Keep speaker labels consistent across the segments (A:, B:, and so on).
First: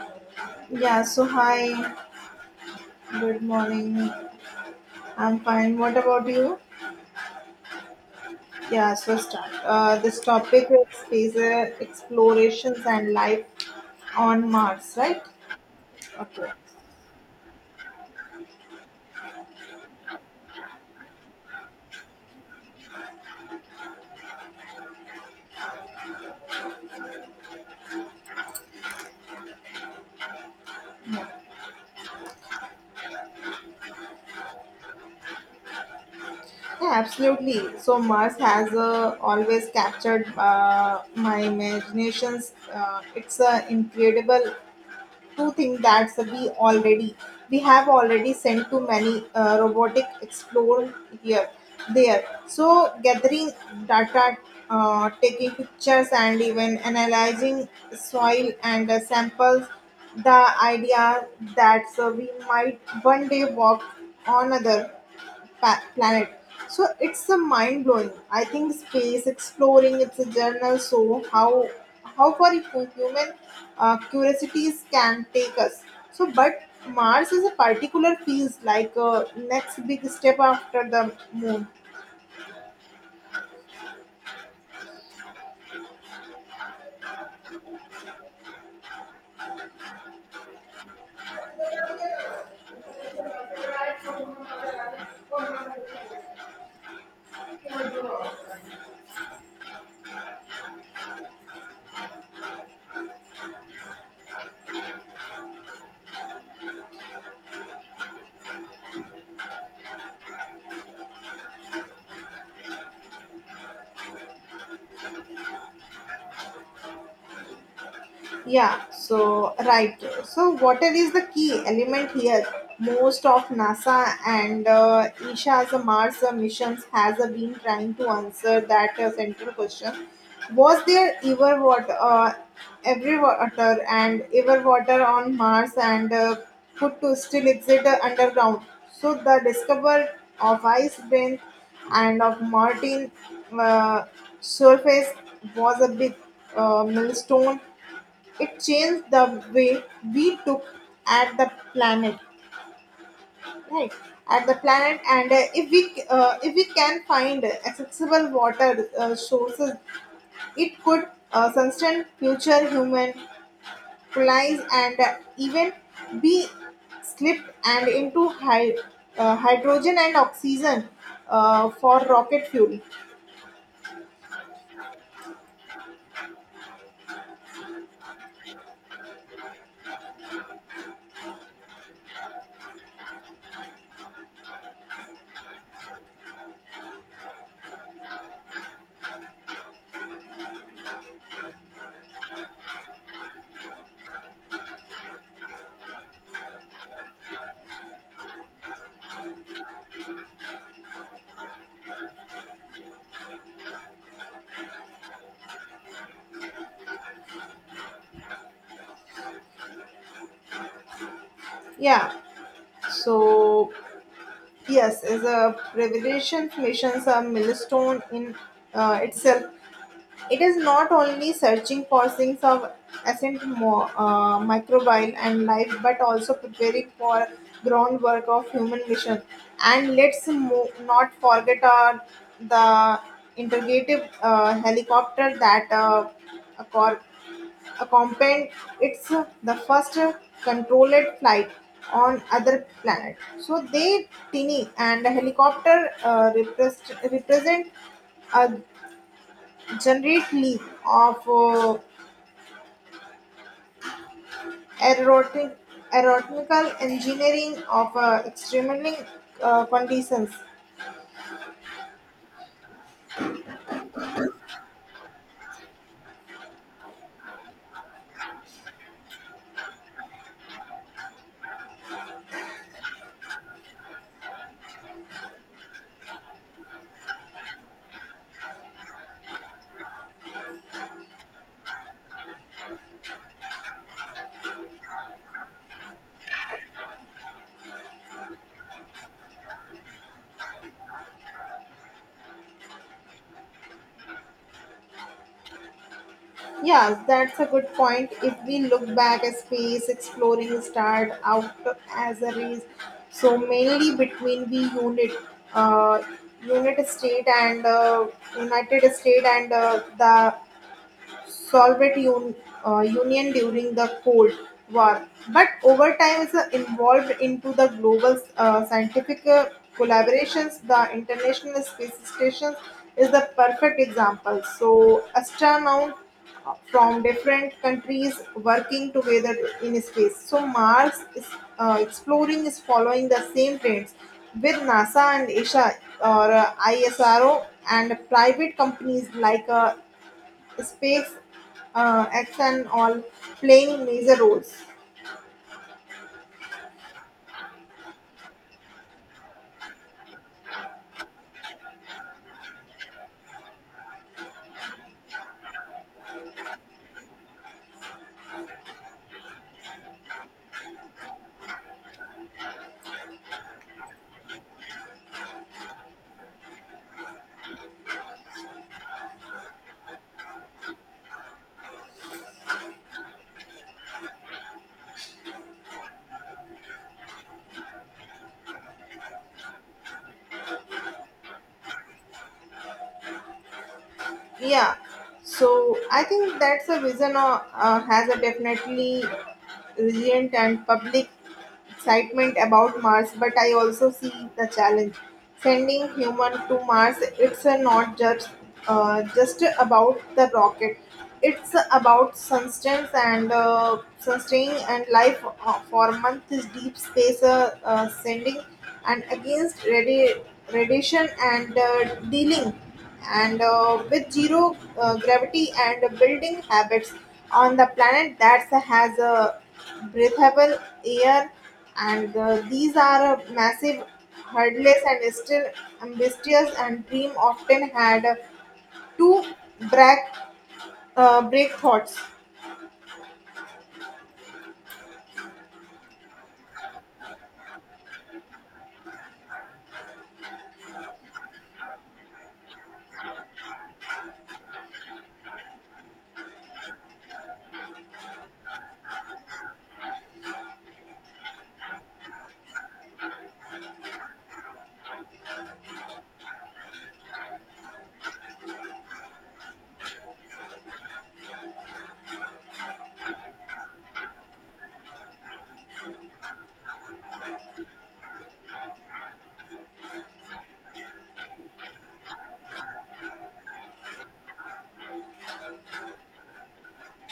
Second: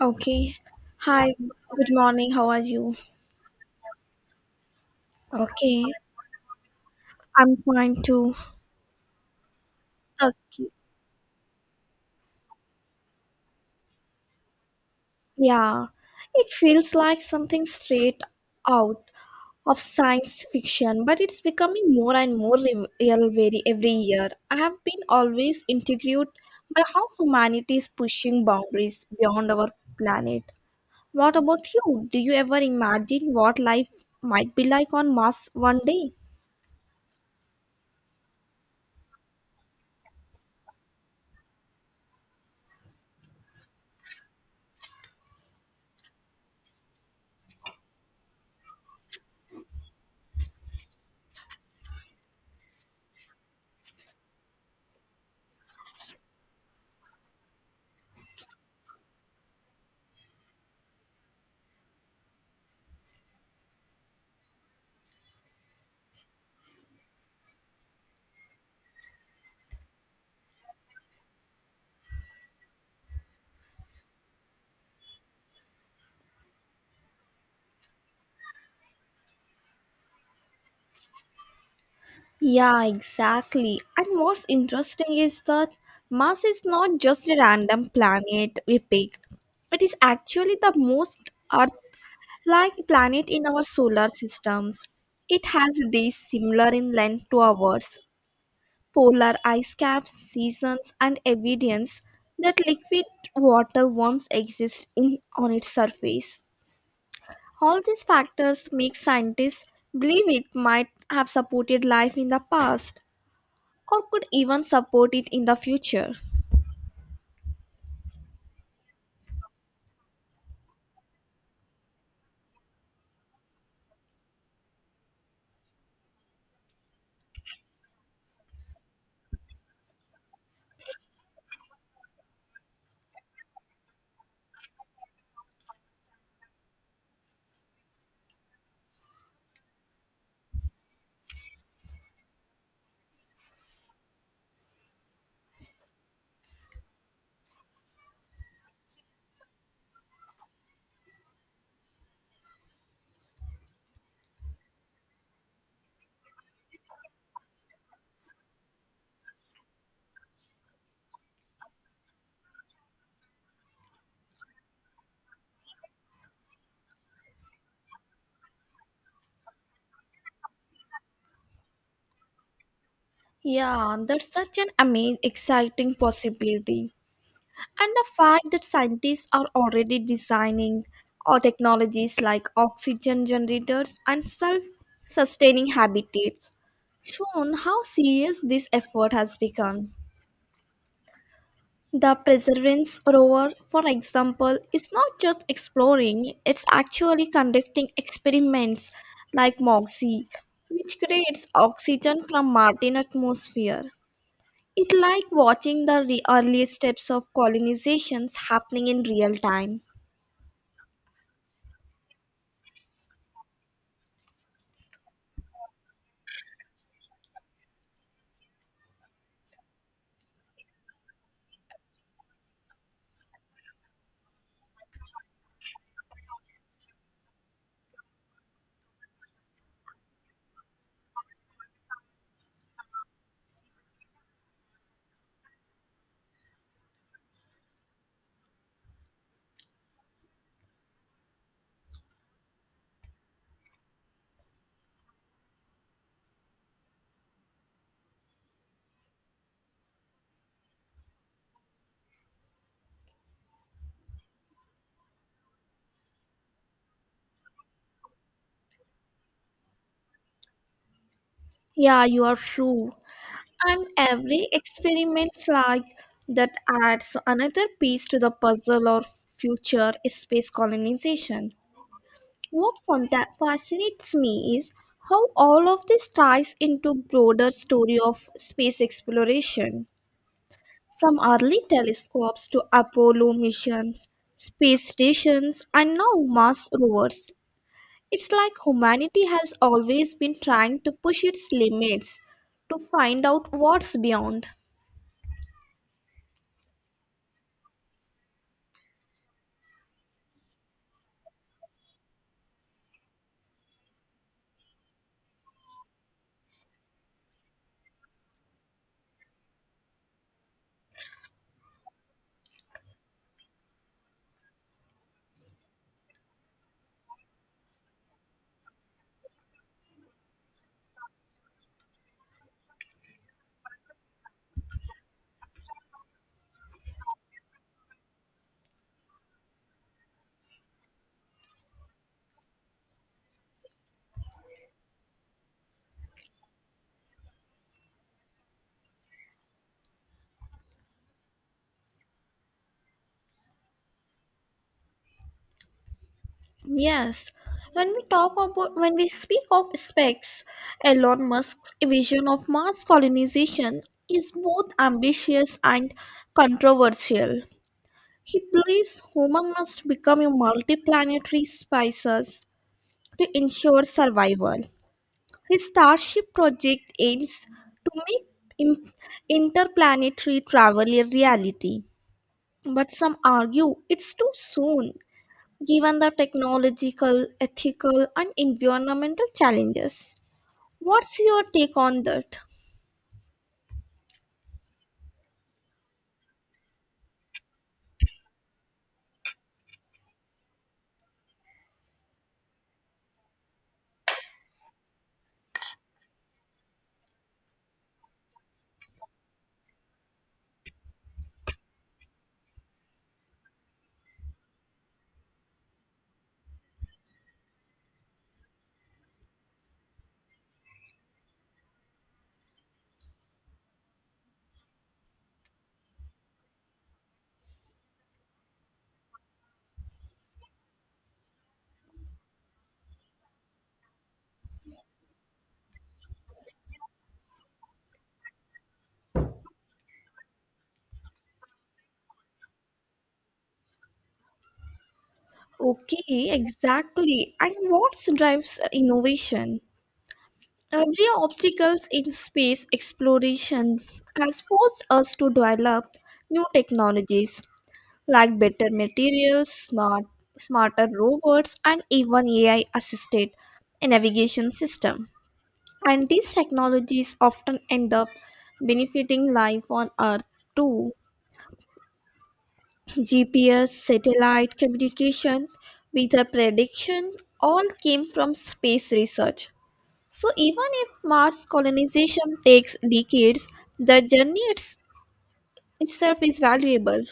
A: Okay.
B: Yeah, so
A: Hi.
B: hi,
A: Good morning. How are you?
B: good morning. I'm fine.
A: Okay.
B: What about you?
A: I'm fine too.
B: Yeah, so start. This
A: Okay.
B: topic is space explorations and life on Mars, right?
A: Yeah. It
B: Okay.
A: feels like something straight out of science fiction, but it's becoming more and more real very every year. I have been always intrigued by how humanity is pushing boundaries beyond our planet. What about you? Do you ever imagine what life might be like on Mars one day?
B: Yeah, absolutely. So Mars has always captured my imaginations. It's incredible to think that we have already sent too many robotic explorer here there so gathering data, taking pictures and even analyzing soil and samples, the idea that we might one day walk on other planet. So it's a mind blowing. I think space exploring it's a journal. So how far human curiosities can take us. So but Mars is a particular feels like a next big step after the moon.
A: Yeah, exactly. And what's interesting is that Mars is not just a random planet we picked, it is actually the most Earth like planet in our solar systems. It has days similar in length to ours, polar ice caps, seasons, and evidence that liquid water once exists in, on its surface. All these factors make scientists believe it might have supported life in the past or could even support it in the future.
B: Yeah, so right. So water is the key element here. Most of NASA and ISA's Mars missions has been trying to answer that central question. Was there ever water, ever water on Mars and could to still exist underground? So the discovery of ice bank and of Martin uh, surface was a big milestone, it changed the way we took at the planet, right? At the planet, and if we can find accessible water sources, it could sustain future human colonies and even be slipped and into hydrogen and oxygen for rocket fuel.
A: Yeah, that's such an amazing, exciting possibility. And the fact that scientists are already designing or technologies like oxygen generators and self sustaining habitats shown how serious this effort has become. The perseverance rover, for example, is not just exploring, it's actually conducting experiments like MOXIE, which creates oxygen from Martian atmosphere. It's like watching the early steps of colonizations happening in real time.
B: Yeah. So yes, is a revolution missions a milestone in itself. It is not only searching for things of ascent microbial and life, but also preparing for groundwork of human mission. And let's not forget our, the integrative helicopter that uh, accor- accompanied its the first controlled flight on other planet. So they tiny and helicopter uh, represent a generate of aerotic, aeronautical engineering of extremely conditions.
A: Yeah, you are true. And every experiment like that adds another piece to the puzzle or future space colonization. What fun that fascinates me is how all of this ties into broader story of space exploration. From early telescopes to Apollo missions, space stations, and now Mars rovers. It's like humanity has always been trying to push its limits to find out what's beyond.
B: Yeah, that's a good point. If we look back at space exploring started out as a race, so mainly between the unit, uh, unit state and United States and the Soviet Union during the Cold War, but over time is involved into the global scientific collaborations. The International Space Station is the perfect example. So astronauts from different countries working together in space. So Mars is, exploring is following the same trends with NASA and ISA or ISRO and private companies like Space, acts, and all playing major roles.
A: Yes, when we speak of specs, Elon Musk's vision of Mars colonization is both ambitious and controversial. He believes humans must become a multiplanetary species to ensure survival. His Starship project aims to make im- interplanetary travel a reality, but some argue it's too soon given the technological, ethical, and environmental challenges. What's your take on that?
B: Yeah, so I think that's a vision has a definitely resilient and public excitement about Mars, but I also see the challenge. Sending human to Mars, it's not just about the rocket. It's about sustenance and sustaining and life for months. Is Deep space sending and against radiation and dealing and with zero gravity and building habits on the planet that has a breathable air and these are a massive hurdles and still ambitious and dream often had uh, two break break thoughts.
A: Okay, exactly. And what drives innovation? Every obstacles in space exploration has forced us to develop new technologies like better materials, smarter robots, and even AI-assisted navigation system. And these technologies often end up benefiting life on Earth too. GPS, satellite communication, weather prediction all came from space research. So even if Mars colonization takes decades, the itself is valuable.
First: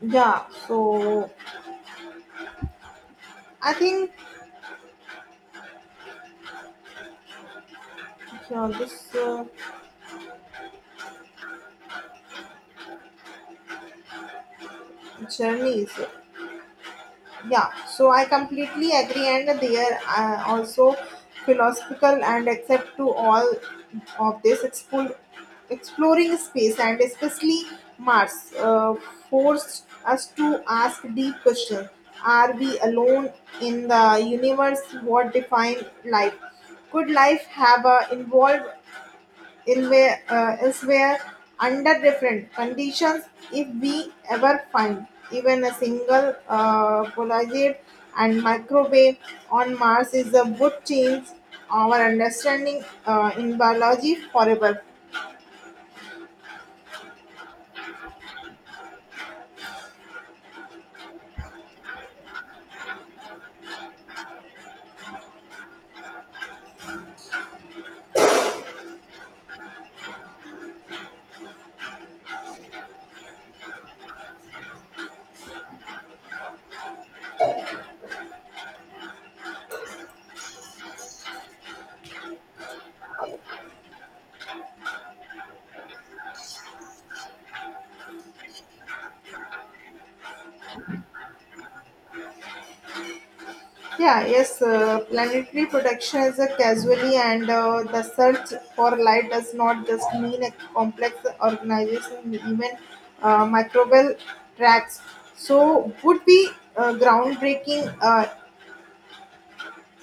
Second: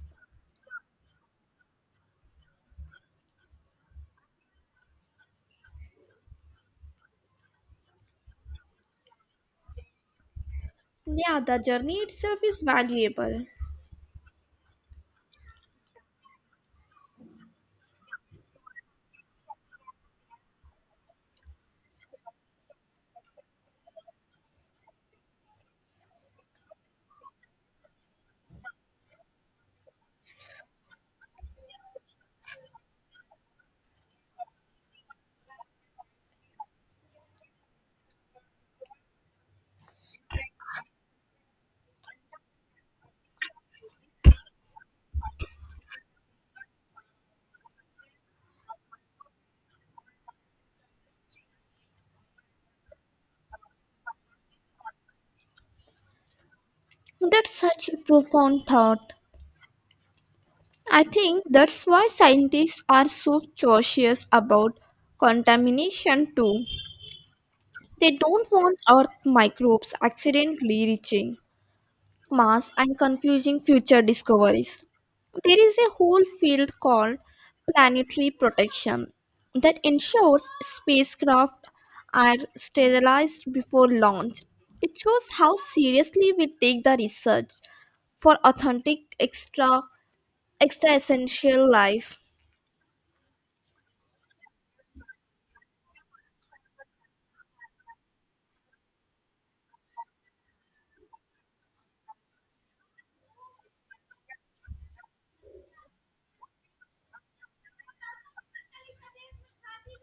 B: Yeah, so I think this
A: Yeah, the journey itself is valuable.
B: journey is. Yeah, so I completely agree, and they are also philosophical and accept to all of this exploring space and especially Mars forced us to ask deep questions. Are we alone in the universe? What define life? Could life have evolved in where, elsewhere under different conditions, if we ever find even a single polarized and microwave on Mars is a good change our understanding in biology forever.
A: That's such a profound thought. I think that's why scientists are so cautious about contamination too. They don't want Earth microbes accidentally reaching Mars and confusing future discoveries. There is a whole field called planetary protection that ensures spacecraft are sterilized before launch. It shows how seriously we take the research for authentic extra essential life.
B: Yeah, yes, planetary protection is a casualty, and the search for light does not just mean a complex organization, even microbial tracks. So, would be groundbreaking,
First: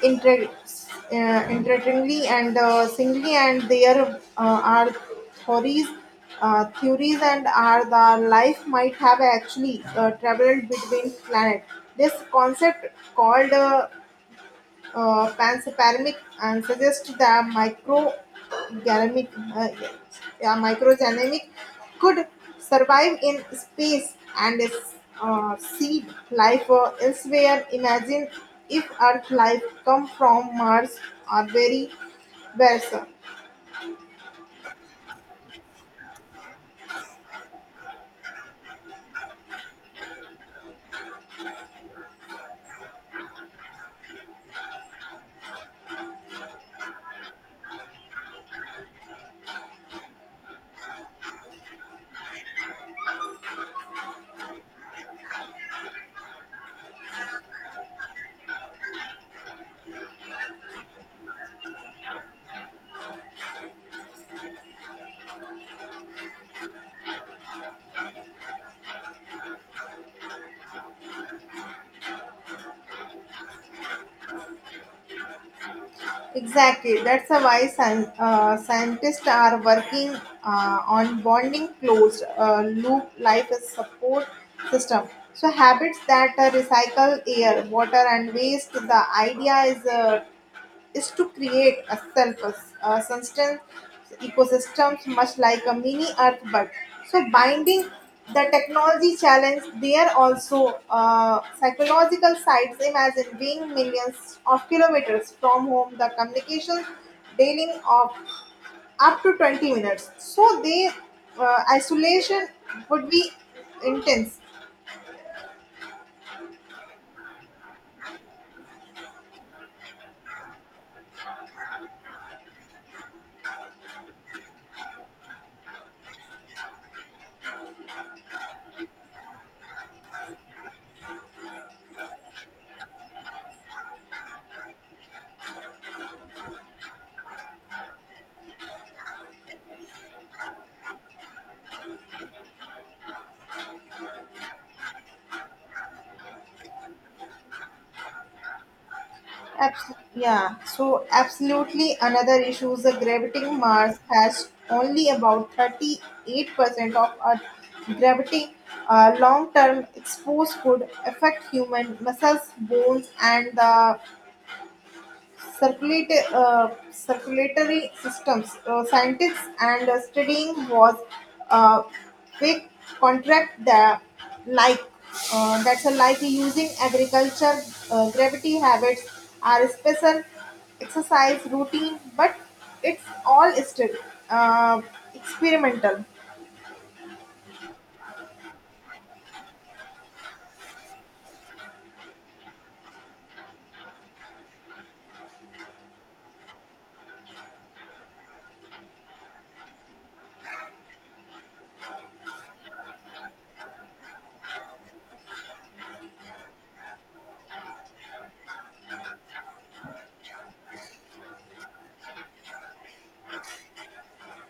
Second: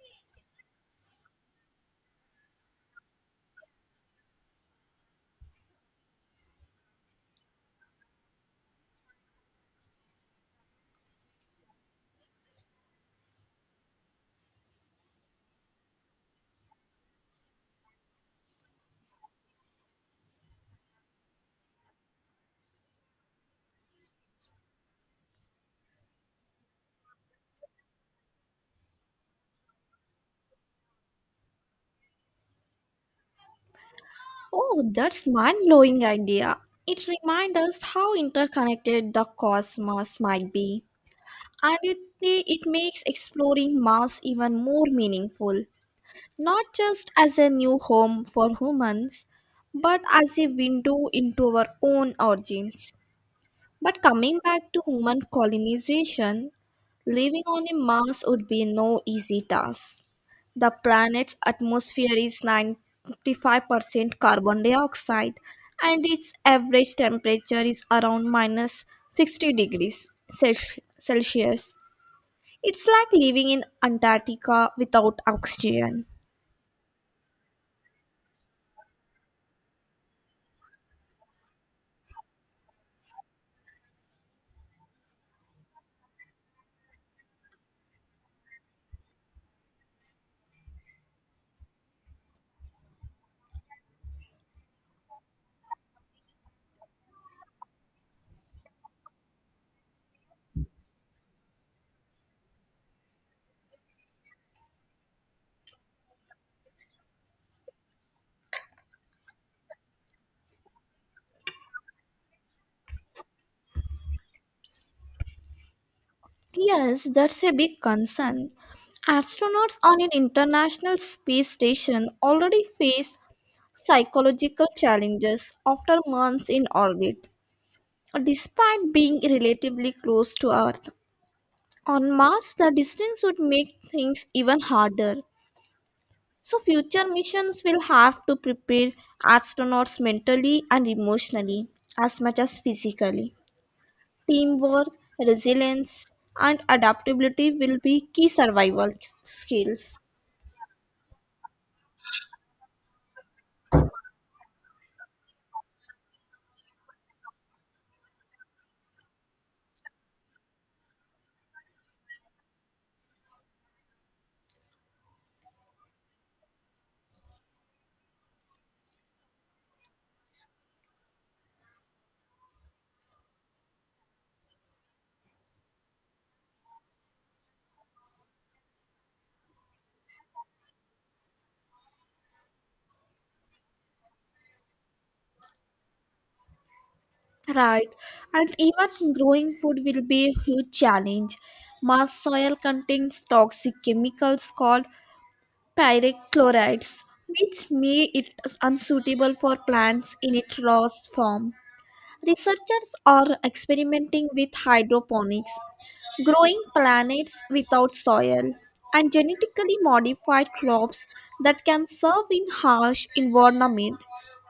B: inter- interestingly, and singly, and there are theories. Theories and are the life might have actually traveled between planets. This concept called panseparamic and suggest the microgalamic, uh, yeah, microgenamic could survive in space and seed life elsewhere. Imagine if Earth life come from Mars or very versa.
A: Oh, that's mind-blowing idea. It reminds us how interconnected the cosmos might be. And it makes exploring Mars even more meaningful, not just as a new home for humans, but as a window into our own origins. But coming back to human colonization, living on a Mars would be no easy task. The planet's atmosphere is 95% carbon dioxide and its average temperature is around minus 60 degrees Celsius. It's like living in Antarctica without oxygen.
B: Exactly. That's a why scientists are working on bonding closed loop life as support system. So habits that recycle air, water, and waste. The idea is to create a self sustenance ecosystems much like a mini earth but so binding the technology challenge, there are also psychological sides. Imagine being millions of kilometers from home, the communication daily of up to 20 minutes. So they isolation would be intense.
A: Yes, that's a big concern. Astronauts on an international space station already face psychological challenges after months in orbit. Despite being relatively close to Earth, on Mars the distance would make things even harder. So, future missions will have to prepare astronauts mentally and emotionally as much as physically. Teamwork, resilience, and adaptability will be key survival skills.
B: Yeah, so absolutely, another issue is the gravitating, Mars has only about 38% of Earth gravity. Long term exposure could affect human muscles, bones, and the circulatory systems. Scientists and studying was uh, big contract that like that's a like using agriculture gravity habits are special exercise routine, but it's all still uh, experimental.
A: Right, and even growing food will be a huge challenge. Mars soil contains toxic chemicals called pyrochlorides, which make it unsuitable for plants in its raw form. Researchers are experimenting with hydroponics growing planets without soil, and genetically modified crops that can survive in harsh environment.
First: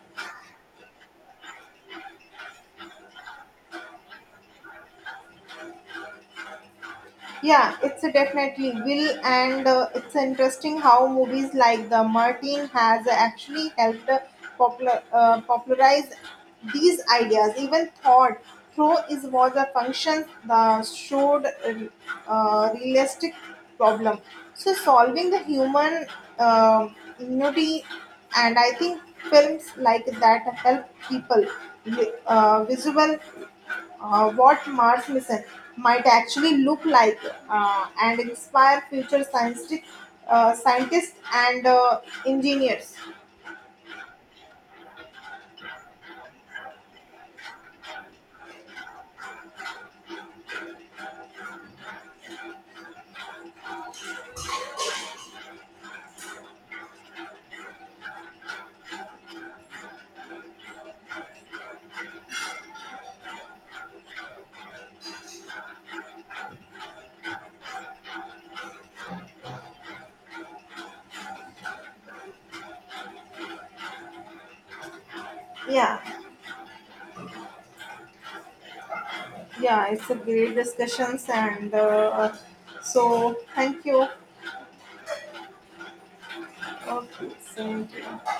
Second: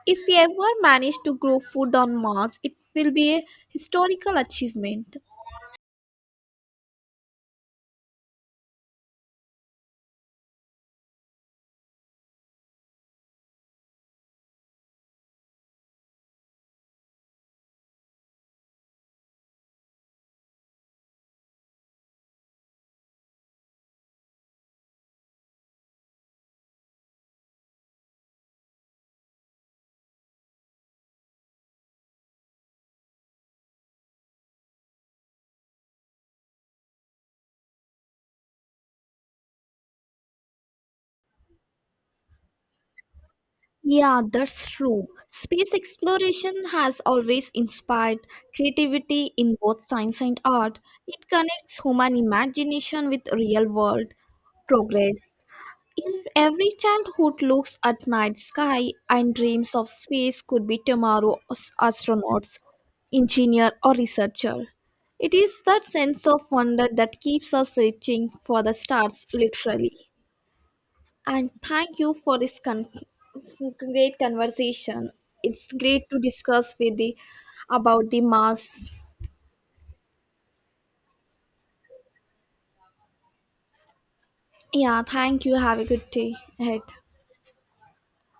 A: If we ever manage to grow food on Mars, it will be a historical achievement.
B: Yeah, it's a definitely will, and it's interesting how movies like the Martin has actually helped popularize these ideas. Even thought through is was a function that showed realistic problem. So solving the human uh, ingenuity, and I think films like that help people visual what Mars mission might actually look like and inspire future scientific scientists and engineers.
A: Yeah, that's true. Space exploration has always inspired creativity in both science and art. It connects human imagination with real world progress. If every childhood looks at night sky and dreams of space could be tomorrow's astronauts, engineer or researcher, it is that sense of wonder that keeps us reaching for the stars literally. And thank you for this great conversation. It's
B: Yeah,
A: great to discuss with the about the Mars.
B: yeah, it's a great discussions and so thank you.
A: Yeah, thank you. Have a good day ahead.
B: Okay, thank you.